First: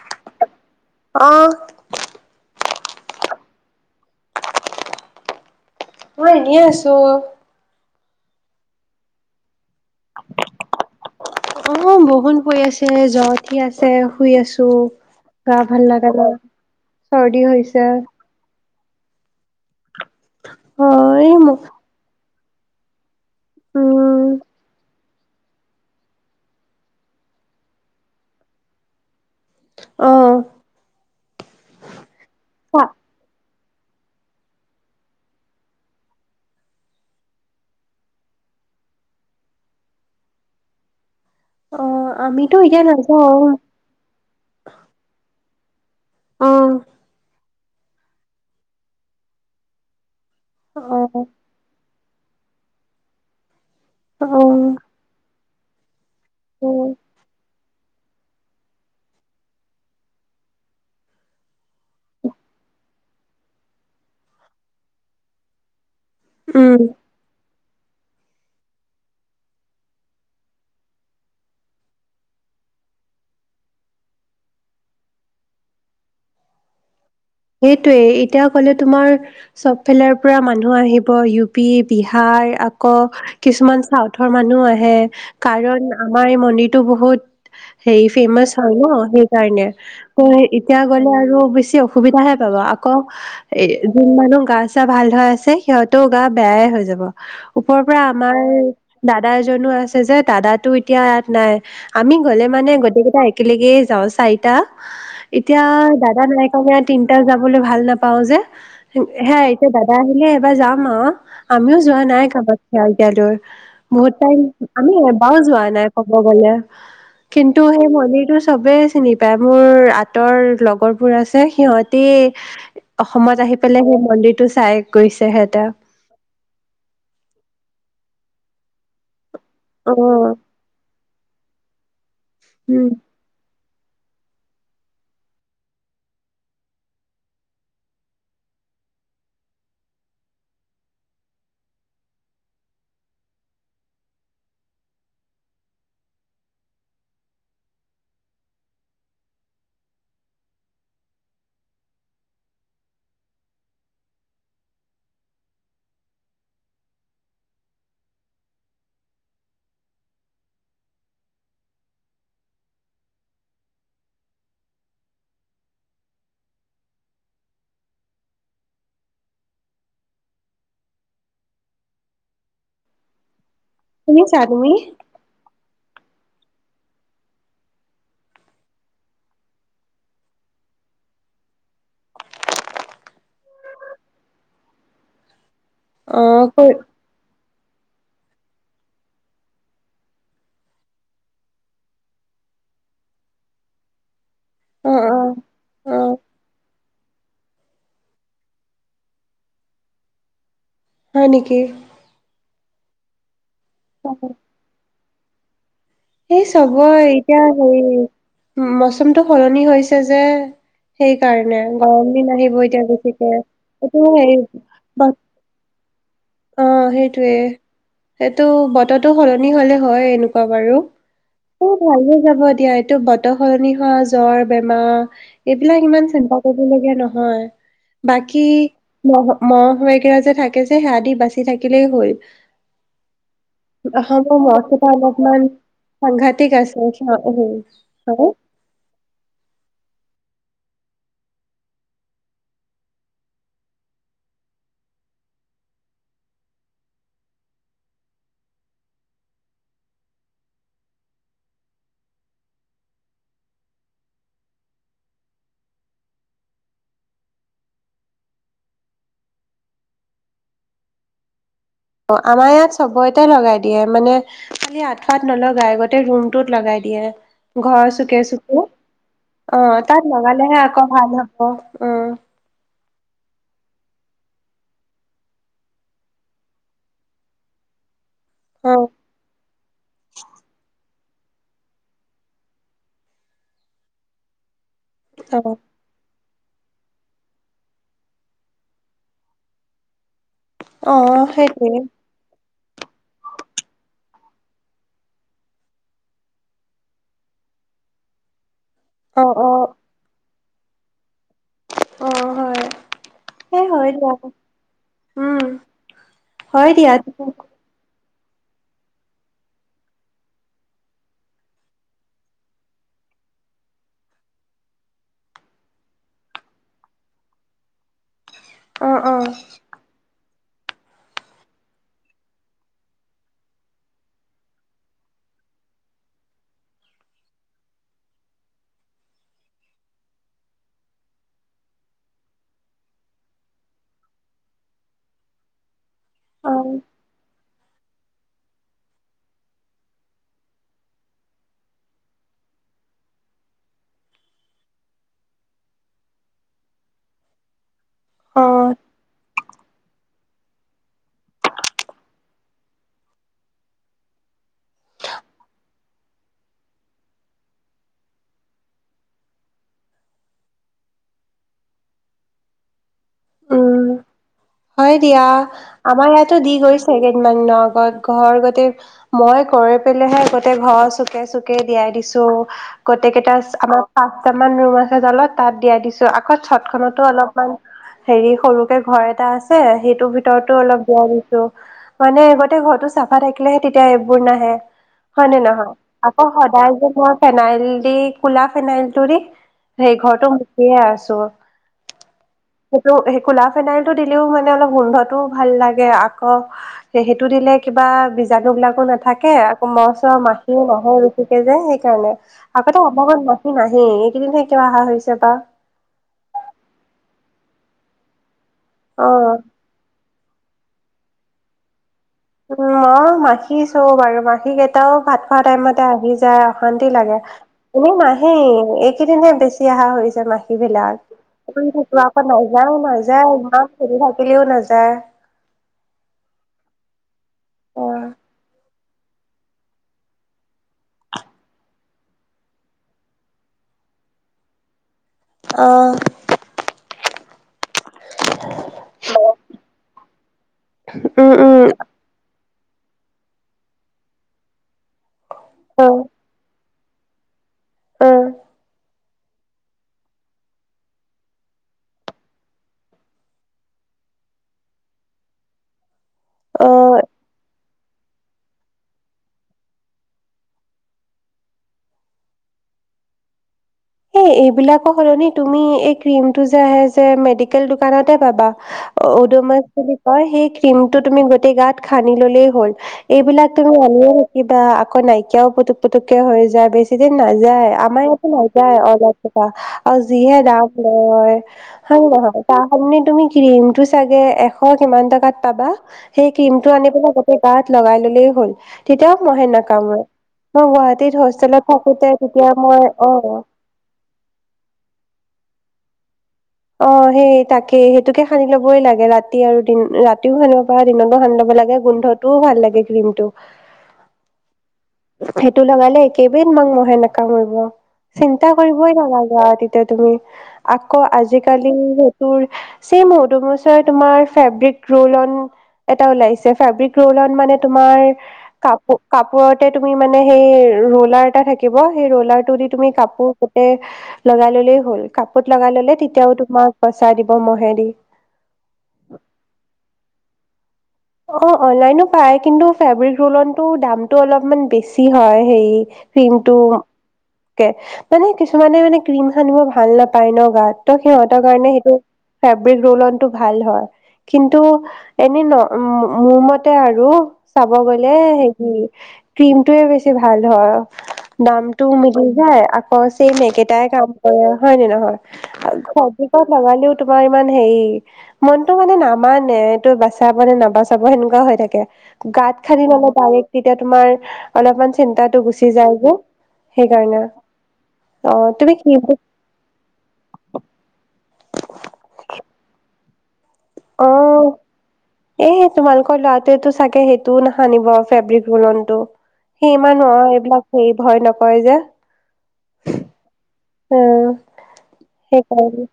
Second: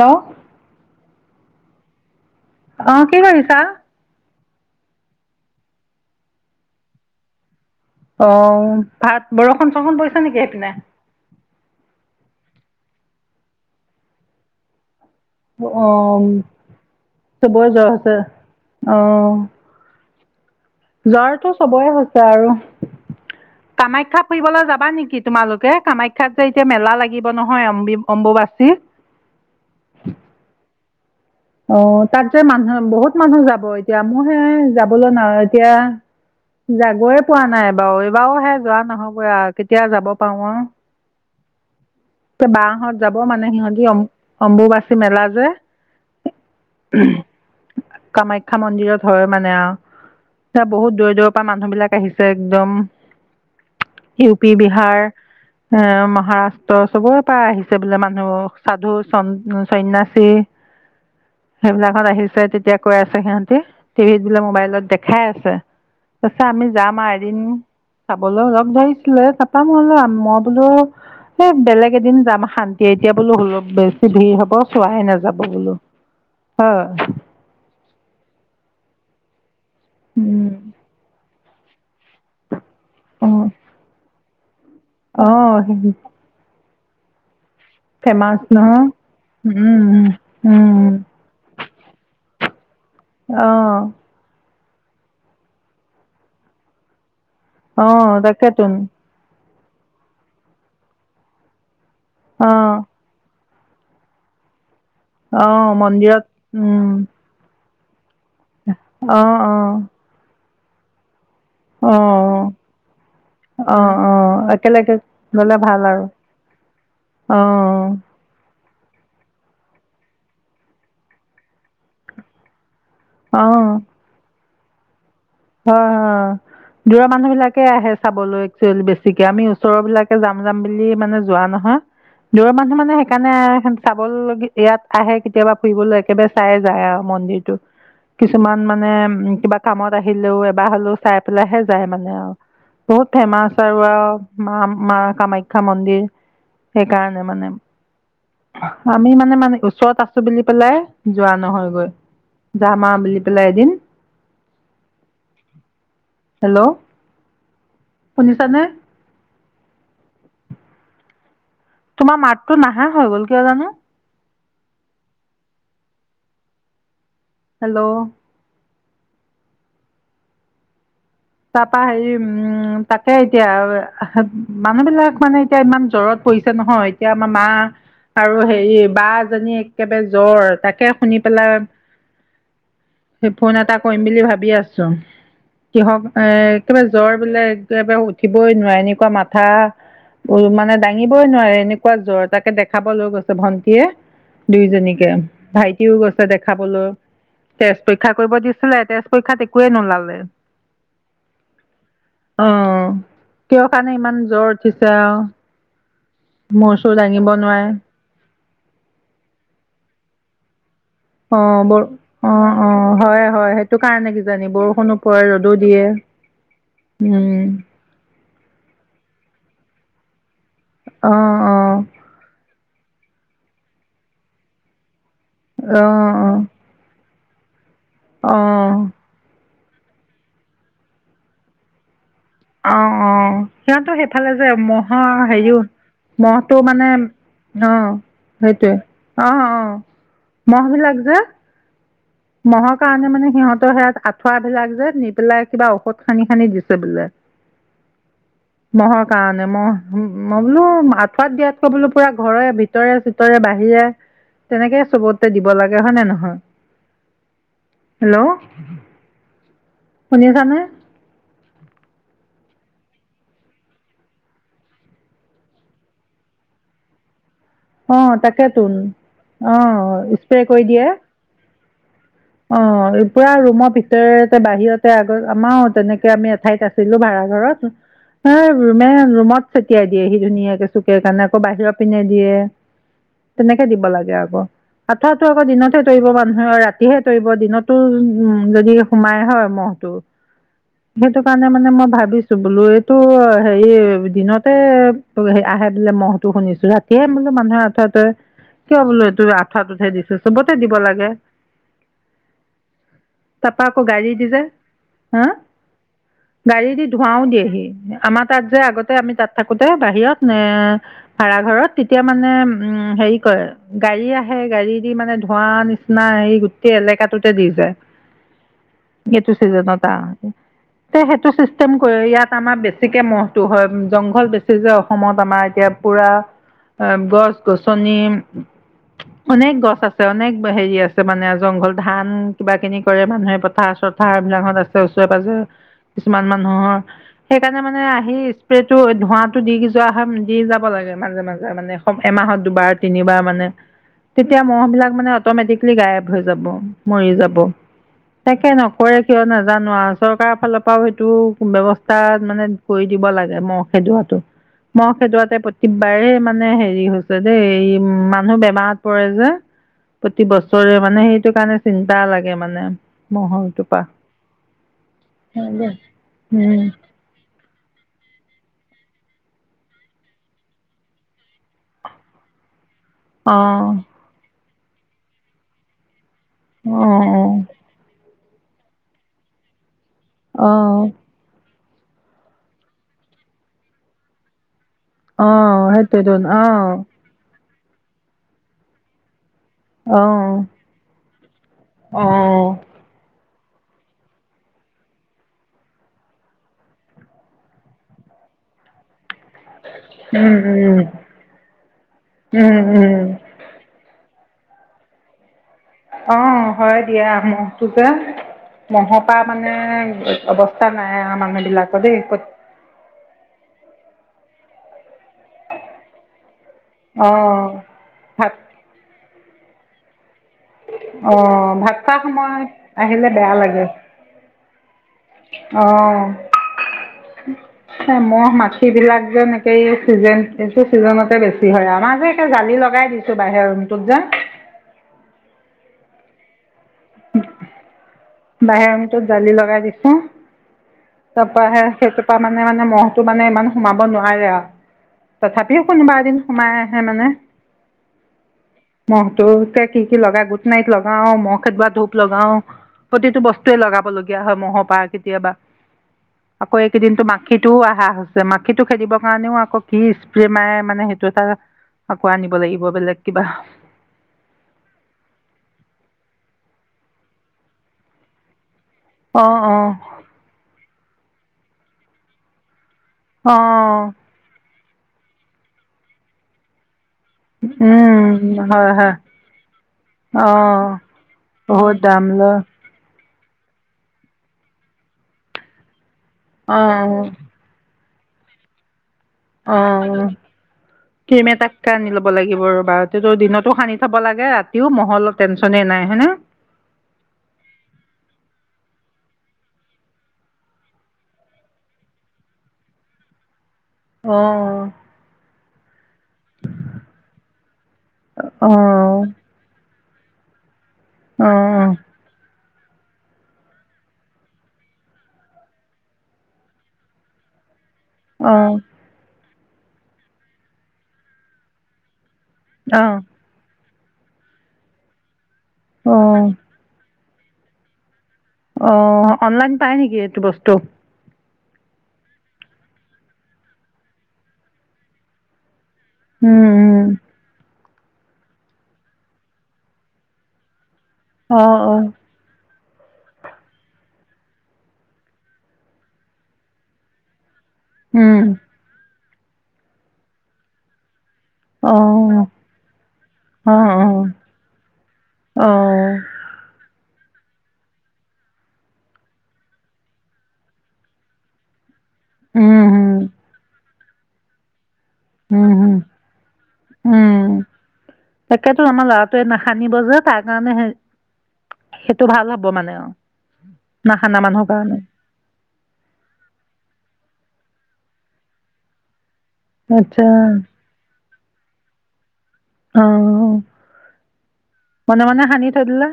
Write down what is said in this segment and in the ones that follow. Hello. অহ। অ কি কৰিছা? মই এনেই আছোঁ। অ ভাত বৰ।। বৰষুণ চৰষুন পৰিছে নেকি সেইপিনে? অ বৰষুণ পৰি আছে জ্বৰ উঠি আছে শুই আছোঁ। গা ভাল অ লাগা নাই চৰ্দি হৈছে। অঁ। অ এই জ্বৰ উম টো চবৰে হৈছে। [unintelligible] আৰু কামাখ্যা ফুৰিবলৈ যাবা নেকি? তোমালোকে কামাখ্যাত যে এতিয়া মেলা লাগিব নহয় অম্বুবাচী অ অ তাত যে মানুহে বহুত মানুহ যাব। এতিয়া মোৰ হে যাবলৈ নাই এতিয়া গয়য়ে পোৱা নাই এবাৰো এইবাৰো মেই যোৱা নহব আৰু কেতিয়া যাব পাৰো আৰু। অ ত আমিতো বা এতিয়া হত যাব নাযাওঁ মানে সিহঁতি অম্বুবাচী মেলা যে। অ [unintelligible] কামাখ্যা মন্দিৰত হয় মানে আৰু। এতিয়া বহুত দুৰ অ দুৰৰ পৰা মানুহ বিলাক আহিছে। একদম। ইউ অ পি বিহাৰ। অ', মাহাত অ ত চবৰে পাই আহিছে বোলে মানুহ, সাধু, চন সন্যাসী, সেইবিলাকত আহিছে তেতিয়া কৈ আছে সিহতি, টিভিত বোলে মোবাইলত দেখাই আছে। [unintelligible] আমি উম যাম আ এদিন চাবলৈ লগ ধৰিছিলে তাপা মোলে মই বোলো এই বেলেগ এদিন যাম শান্তিয়ে এতিয়া বোলো হল বেছি ভিৰ হব চোৱাহে নাযাব বোলো, হয়। সেইটোয়ে এতিয়া ক'লে তোমাৰ চব ফালৰ পৰা মানুহ আহিব ইউ পি, বিহাৰ আকৌ উম কিছুমান চাউথৰ মানুহ আহে এ অ কাৰণ অ আমাৰ এই মন্দি টো বহুত হেই ফেমাচ হয় ন সেইকাৰণে, উম ত' এতিয়া উম গ'লে আৰু অবইচে অ সুবিধাহে পাব, আকৌ অ এ যোন মানুহ গাছ যাৰ ভাল [unintelligible] আছে সিহঁতেও গা বেয়ায়ে হৈ যাব। ওপৰৰ অ পৰা আমাৰ তাকেতো দাদাৰ জনো আছে যে দাদাটো এতিয়া ইয়াত নাই আমি গ'লে অ মানে গোটেইকেইটাই একেলগেই যাওঁ, চাৰিটা অ এতিয়া দাদা মন্দিৰত নাই উম [unintelligible] তিনিটা যাব ভাল নাপ পাওঁ যে, অ হেয়াই অ এতিয়া দাদা আহিলে যাম আ আমিও অ যোৱা নাই কাবাক [unintelligible] লৈ অ অ বহুত টাইম, আমি একেলগে এবাও গলে যোৱা ভাল নাই আৰু ক'ব গ'লে, অ অ কিন্তু সেই মন্দিৰটো চ'বে চিনি পাই, মোৰ আতৰ লগৰবোৰ আছে সিহঁতি অসমত আহি পেলাই সেই মন্দিৰ টো চাই গৈছে সিহঁতে অ', অ', দূৰৰ মানুহ বিলাকে আহে চাবলৈ চুয়েল বেছি আমি ওচৰৰ অ বিলাকে যাম-যাম বুলি মানে যোৱা নহয়, দূৰৰ মানুহ উম মানে সেইকাণে ইয়াত আহে কেতিয়াবা ফুৰিবলৈ একেবাৰে চাইয়ে যায় আহ মন্দিৰটো, কিছুমান মানে কিবা কামত আহিলেও এবাৰ হলেও চাই পেলাইহে যায় মানে আৰু বহুত ফেমাচ আৰু-আৰু মা-মা কামাখ্যা মন্দিৰ সেইকাৰণে মানে, আমি মানে-মানে ওচৰত আছো বুলি পেলাই যোৱা নহয়গৈ, যাম হা বুলি পেলাই এদিন হেল্ল', শুনিছানে? তোমাৰ মাতটো নাহা হৈ গল কিয় জানো হেল্ল' তাৰপা হেৰি উম তাকে এতিয়া শুনিছা তুমি মানুহবিলাক মানে এতিয়া ইমান জ্বৰত পৰিছে নহয়, এতিয়া আমাৰ মা আৰু হেৰি বা এজনী একেবাৰে জ্বৰ, তাকে শুনি পেলাই ফোন এটা কৰিম বুলি ভাবি আছো, সিহ এ অ কৈ কিবা জ্বৰ বোলে উঠিবই নোৱাৰে এনেকুৱা মাথা, উ মানে দাঙিবই নোৱাৰে এনেকুৱা জ্বৰ, তাকে দেখাবলৈ গৈছে, ভন্টিয়ে অ দুয়োজনীকে, অ অ ভাইটিও গৈছে দেখাবলৈ, তেজ পৰীক্ষা কৰিব দিছিলে, তেজ পৰীক্ষাত একোৱে নোলালে হয় নেকি? [inaudible] কিহৰ কাৰণে ইমান জ্বৰ উঠিছে সেই মূৰ চুৰ চবৰ দাঙিব এতিয়া নোৱাৰে হেৰি মৌচমটো সলনি হৈছে যে অ, সেইকাৰণে ব, গৰম অ, দিন আহিব অ, এতিয়া হয়, বেছিকে হয়, সেইটো এইটো কাৰণে হেৰি কিজানি বৰষুণও ব পৰে ৰ'দো দিয়ে। অ সেইটোৱে। উম সেইটো বতৰটো সলনি হলে হয় এনেকু বাৰু, অ অ ভালে যাব দিয়া এইটো বতৰ সলনি হোৱা জ্বৰ, বেমাৰ অ এইবিলাক ইমান অ চিন্তা কৰিবলগীয়া নহয হয় বাকি অ', মহ, বেগেৰা যে থাকে যে সেয়া আদি বাচি থাকিলেই হ'ল। আহ, অ, সিহতো সেইফালে অসমৰ যে মহ কেইটা মহৰ অলপমান হেৰিও, সাংঘাতিক মহটো আছে মানে আহ হয় সেইটোয়ে আহ, অ। মহ বিলাক যে মহৰ কাৰণে মানে সিহঁতৰ সেয়াত আঁঠুৱা বিলাক যে নি পেলাই কিবা ঔষধ সানি-সানি দিছে বোলে। মহৰ কাৰণে মহ মই বোলো আঁঠুৱাত দিয়াতকৈ বোলো পুৰা ঘৰে ভিতৰে চিতৰে বাহিৰে তেনেকে চবতে দিব লাগে হয়নে নহয়। হেল্ল' শুনি আছানে? অ আমাৰ ইয়াত চবতে লগাই দিয়ে মানে খালি আঠুৱাত নলগাই গোতেই ৰুমটোত লগাই দিয়ে। ঘৰ অ', চুকে-চুকে তাকেতোন অ তাত স্প্ৰে লগালেহে কৰি আকৌ দিয়ে। ভাল হ'ব। উম অ' পুৰা ৰুমৰ ভিতৰতে বাহিৰতে আগত আমাৰও তেনেকে আমি এঠাইত আছিলো ভাড়া ঘৰত। হ অ ৰুমে ৰুমত চটিয়াই দিয়ে সি ধুনীয়াকে চুকে কাৰণে আকৌ বাহিৰৰ পিন্ধাই দিয়ে তেনেকে দিব লাগে আকৌ। আঠুৱা আকৌ দিনতে আতৰাৱ হয় ৰাতি ৰাতিহে তৰিব দিনতটো উ যদি সোমাই হয় মহটো। অ অ সেইটো কাৰণে সেইটোৱে মানে মই ভাবিছো বোলো এইটো হেৰি দিনত। আহে বোলে মহো শুনিছো ৰাতিয়ে বোলো মানুহৰ আঠুৱা তৰে। কিয় বোল অ এইটো অ আঠোৱা উঠাই দিছো। চবতে দিব লাগে। অ হয় তাৰপা সেই আকৌ হয় দিয়া গাড়ী দি যে হা উম গাড়ী হয় দি দিয়া ধৱাও দিয়েহি। আমাৰ তাত যে আগতে আমি তাত থাকোতে বাহিৰত এ ভা়ৰাঘৰত তেতিয়া মানে উম হেৰি কয় গাড়ী আহে গাড়ী দি মানে ধোৱা নিচিনা এই এলেকাটোতে দি যায়। অ অ এইতু চিজুঁনৰ পৰা। তে সেইটো চিষ্টেম কৰি ইয়াত আমাৰ বেছিকে মহটো হয় জংঘল বেছি যে অসমত আমাৰ এতিয়া পুৰা গছ গছনি অনেক গছ আছে অনেক হেৰি আছে মানে। জংঘল ধান কিবা খিনি কৰে মানুহে পথাৰ চথাৰ বিলাকত আছে ওচৰে পাজৰে। কিছুমান অ মানুহৰ সেইকাৰণে মানে আহি স্প্ৰেটো ধোঁৱটো দি যোৱা হয় দি যাব লাগে মাজে-মাজে মানে স এমাহত দুবাৰ তিনিবাৰ মানে তেতিয়া মহ' বিলাক মানে অটমেটিকেলি গাৱেপ। হৈ যাব মৰি যাব। অ তাকে নকৰে কিয় নাজানো। চৰকাৰৰ ফালৰ পৰাও সেইটো বেব্যস্তা মানে কৰি দিব লাগে মহ খেদোৱাটো মহ খেদোৱাতে প্ৰতিবাৰে মানে হেৰি হৈছে দেই মানুহ বেমাৰত পৰে যে প্ৰতি বছৰে মানে মানে সেইটো কাৰণে চিন্তা লাগে মানে মহৰটোৰ পৰা। উম হয় দিয়া আমাৰ ইয়াতো দি উম। গৈছে কেইদিনমান দিনৰ আগত ঘৰ গোতে, মই কৰি পেলাইহে গোতে ঘৰ চুকে-চুকে দিয়াই দিছো। গোটেই কেইটা আম অ', পাঁচ আ ৰুম আছে জালত তাত দিয়াই দিছো। চতখনতো অ', অলপমান, হেৰি সৰুকে ঘৰ এটা আছে। আছে সেই তোৰ ভিতৰতো অলপ অ', দিয়াই দিছো মানে আগতে ঘৰটো চাফা থাকিলেহে তেতিয়া এইবোৰ নাহে। হয় নে অ', নহয় সেইটোৱেইটোন আকৌ অ', সদায় যে মই ফেনাইল দি কোলা, ফেনাইল টো ৰি সেই ঘৰতো অ', মচিয়ে আছো, অ সেইটো খোলা ফেনাইলটো দি ও মানে অলপ গোন্ধতোও ভাল লাগে আকৌ সেইটো দিলে কিবা বীজাণু বিলাকো নাথা কে আকৌ মহ চহ উম, মাখি উম, [unintelligible] যে সেইকাৰণে উম, আগতে আমাৰ উম, ঘৰত মাখি নাহেই, এইকেইদিন হে একে কিয় অহা হৈছে বা। অঁ হয় দিয়া, মহটো যে অ মহপা মানে অৱস্থ স্থা নাই আৰু মানুহ বিলাকৰ দেই। উম মহ মাখি চব আৰু মাখ খিকেইটাও ভাত খোৱা টাইমতে আহি যায় অশান্তি লাগে, অ', এনেই ভাত নাহেই এইকেইদিনে বেছ চি অহা হৈছ চে মাখিবিলাক, অ', ভাত [unintelligible] খোৱা পা সময় নাযায়- আহিলে নাযায় ইমান খেদি থাকিলেও নায যায় অঁ অ সেই মহ মাখিবিলাক যেন একে এই চিজন এইটো চিজনতে বেছি হয়, আমাৰ যে একে জালি লগাই দিছোঁ বাহিৰৰ ৰুমটোত যে। অঁ। [inaudible] বাহিৰৰ ৰূমটোত জালি লগাই দিছো। উম- উম। মানে মানে মহটো মানে ইমান সোমাব নোৱাৰে আৰু। তথাপিও কোনোবা এদিন সোমাই আহ হে মানে। অঁ। [unintelligible] কি- কি লগাই গুড নাইট লগাও ম কেতিয়াবা ধূপ লগাও, প্ৰতিটো বস্তুৱে লগাব লগীয়া হয় মহ'ৰ পাৰ কেতিয়াবা। আকৌ এই অ কেইদিনটো মাখিটোও আহ - হা হৈছে মাখিটো খেদিবৰ কাৰণেও আকৌ কি স্প্ৰে মাৰে মানে সেইটো এটা আকৌ আনিব লাগিব বেলেগ কিবা। এ এইবিলাকৰ হলনি তুমি এই ক্ৰিম টো যে আহে যে মেডিকেল দোকানতে পাবা। অঁ ওদোমছ অঁ বুলি কয় সেই ক্ৰীমটো তুমি গোটেই গাত সানি ল'লেই হ'ল। এইবিলাক তুমি অঁ আনিয়ে নেকি বা আকৌ নাইকিয়াও পুক পুটুকে হৈ যায় বেছ বেছি দিন নাযায় আমাৰ ইয়াতে উম নাই হয় যায়, হয় অলআউট কেইটা আৰু যিহে দাম অঁ লয় বহুত হয় দাম লয় নহয়, তাৰ সলনি তুমি ক্ৰীমতটো চাগে এশ কিমান টকাত পাবা। সেই ক্ৰীম টো আনি অঁ পেলাই গোটেই গাত লগাই ললেই হ'ল। তেতিয়াও মহে নাকামৰে অঁ মই গুৱাহাটীত ক্ৰীম হোষ্টেলত এটাকে থাকোতে তেতিয়া মই অহ চাব লাগে ৰাতিও মহৰ অলপ টেনচনে নাই হয়ে নে। অহ ', সেই তাকেই সেইটোকে সানি লবই লাগে ৰাতি আৰু দিন ৰাতিও সানিব পাৰ দিনতো সানি ল'ব লাগে গোন্ধটোও ভাল লাগে ক্ৰীমটো। অহ', সেইটো লগালে একেবেই তোমাক মহেনে কামৰিব চিন্তা কৰিবই অঁ নালাগে আৰু। তে তুমি আকৌ অঁ আজিকালি হেতুৰ ছেম হয় হেটো বছৰ তোমাৰ ফেব্ৰিক ৰল অন এটা ওলাইছে ফেব্ৰিক ৰল অন মানে তোমাৰ অঁ কাপো কাপোৰত তুমি মানে সেই ৰোলাৰ এটা থাকিব। সেই ৰোলাৰ টো দি তুমি অঁ কাপোৰ লগাই ললেই হ'ল। কাপত লগাই ললে অঁ তেতিয়াও তোমাক পচাই দিব মহেদি। অহ ', অনলাইন পায় নেকি এইটো বস্তু। অহ ', অনলাইনো পায় কিন্তু ফেব্ৰিক ৰোলতটো দামতটো অলপমান বেছি হয় হে অঁ ক্ৰিমটো। কে কিছুমানে মানে ক্ৰীম সানিব ভাল নাপায় ন গাত। সিহতৰ অঁ কাৰণে সেইটো ফেব্ৰিক ৰোল অন টো ভাল হয় কিন্তু এনেই ন উম, মোৰ মতে আৰু চাব অঁ গলে হেৰি ক্ৰীমটো বেছি ভাল হয়। দামতটো অঁ মিলি যায় আকৌ চেইমেকেটাই কাম কৰে হয় ন নহয় অঁ চজিকত লগালেও তোমাৰ ইমান হেৰি মনতটো মানে নামানে তই বাচা মানে নাবাচাব সেনেকুৱা হৈ থাকে। গাঁত খান্দি মানে তাৰে [unintelligible] এতিয়া তোমাৰ অলপমান চিন্তাটো গুচি যায় যে। সেইকাৰণে উম-উম-উম অ তাকেতো তুমি আমাৰ কি ল'ৰাটোৱে নখানিব যে তাৰ কাৰণে হেই সেইটো ভাল হ'ব মানে অহ। অহ' এহে তোমালোকৰ লৰাটোৱে তো চাগে সেই তো নখানিব ফেব্ৰিক লন টো। সেইমান আচ্ছা এইবিলাক সেই ভয় নকৰে যে। অ' উম মনে -মনে সানি থৈ সেইকাৰণে। দিলে।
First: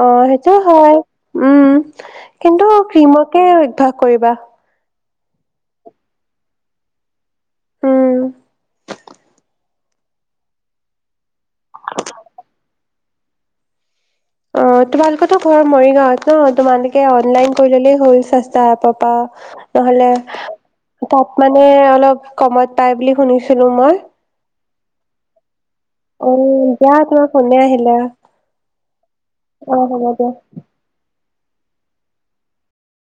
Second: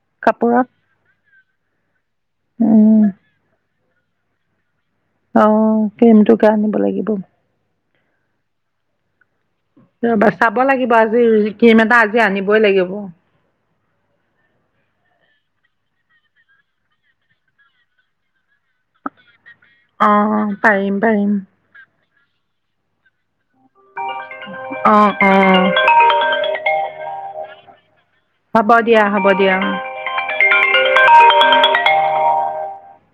অ' সেইটো হয় উ'ম কিন্তু উম ক্ৰীমকে অভ্যাস কৰিবা। অ' ক্ৰীমটোকে আনিব লাগিব। উ'ম। ৰবা চাব লাগিব আজি ক্ৰীম এটা আজি আনিবই লাগিব। অ' তোমালোকৰটো ঘৰৰ মৰিগাঁৱত ন। তোমালোকে অনলাইন কৰি ললেই হল স্ৰষ্টা এপৰ পৰা। অ ন'হলে পাৰিম পাৰিম প'প মানে অলপ। ক'মত পাই বুলি শুনিছিলো। মই। অ', অ'। অ' যা তোমাৰ ফোনে আহিলে। হ'ব দিয়া, হ'ব দিয়া। অ হ'ব দিয়া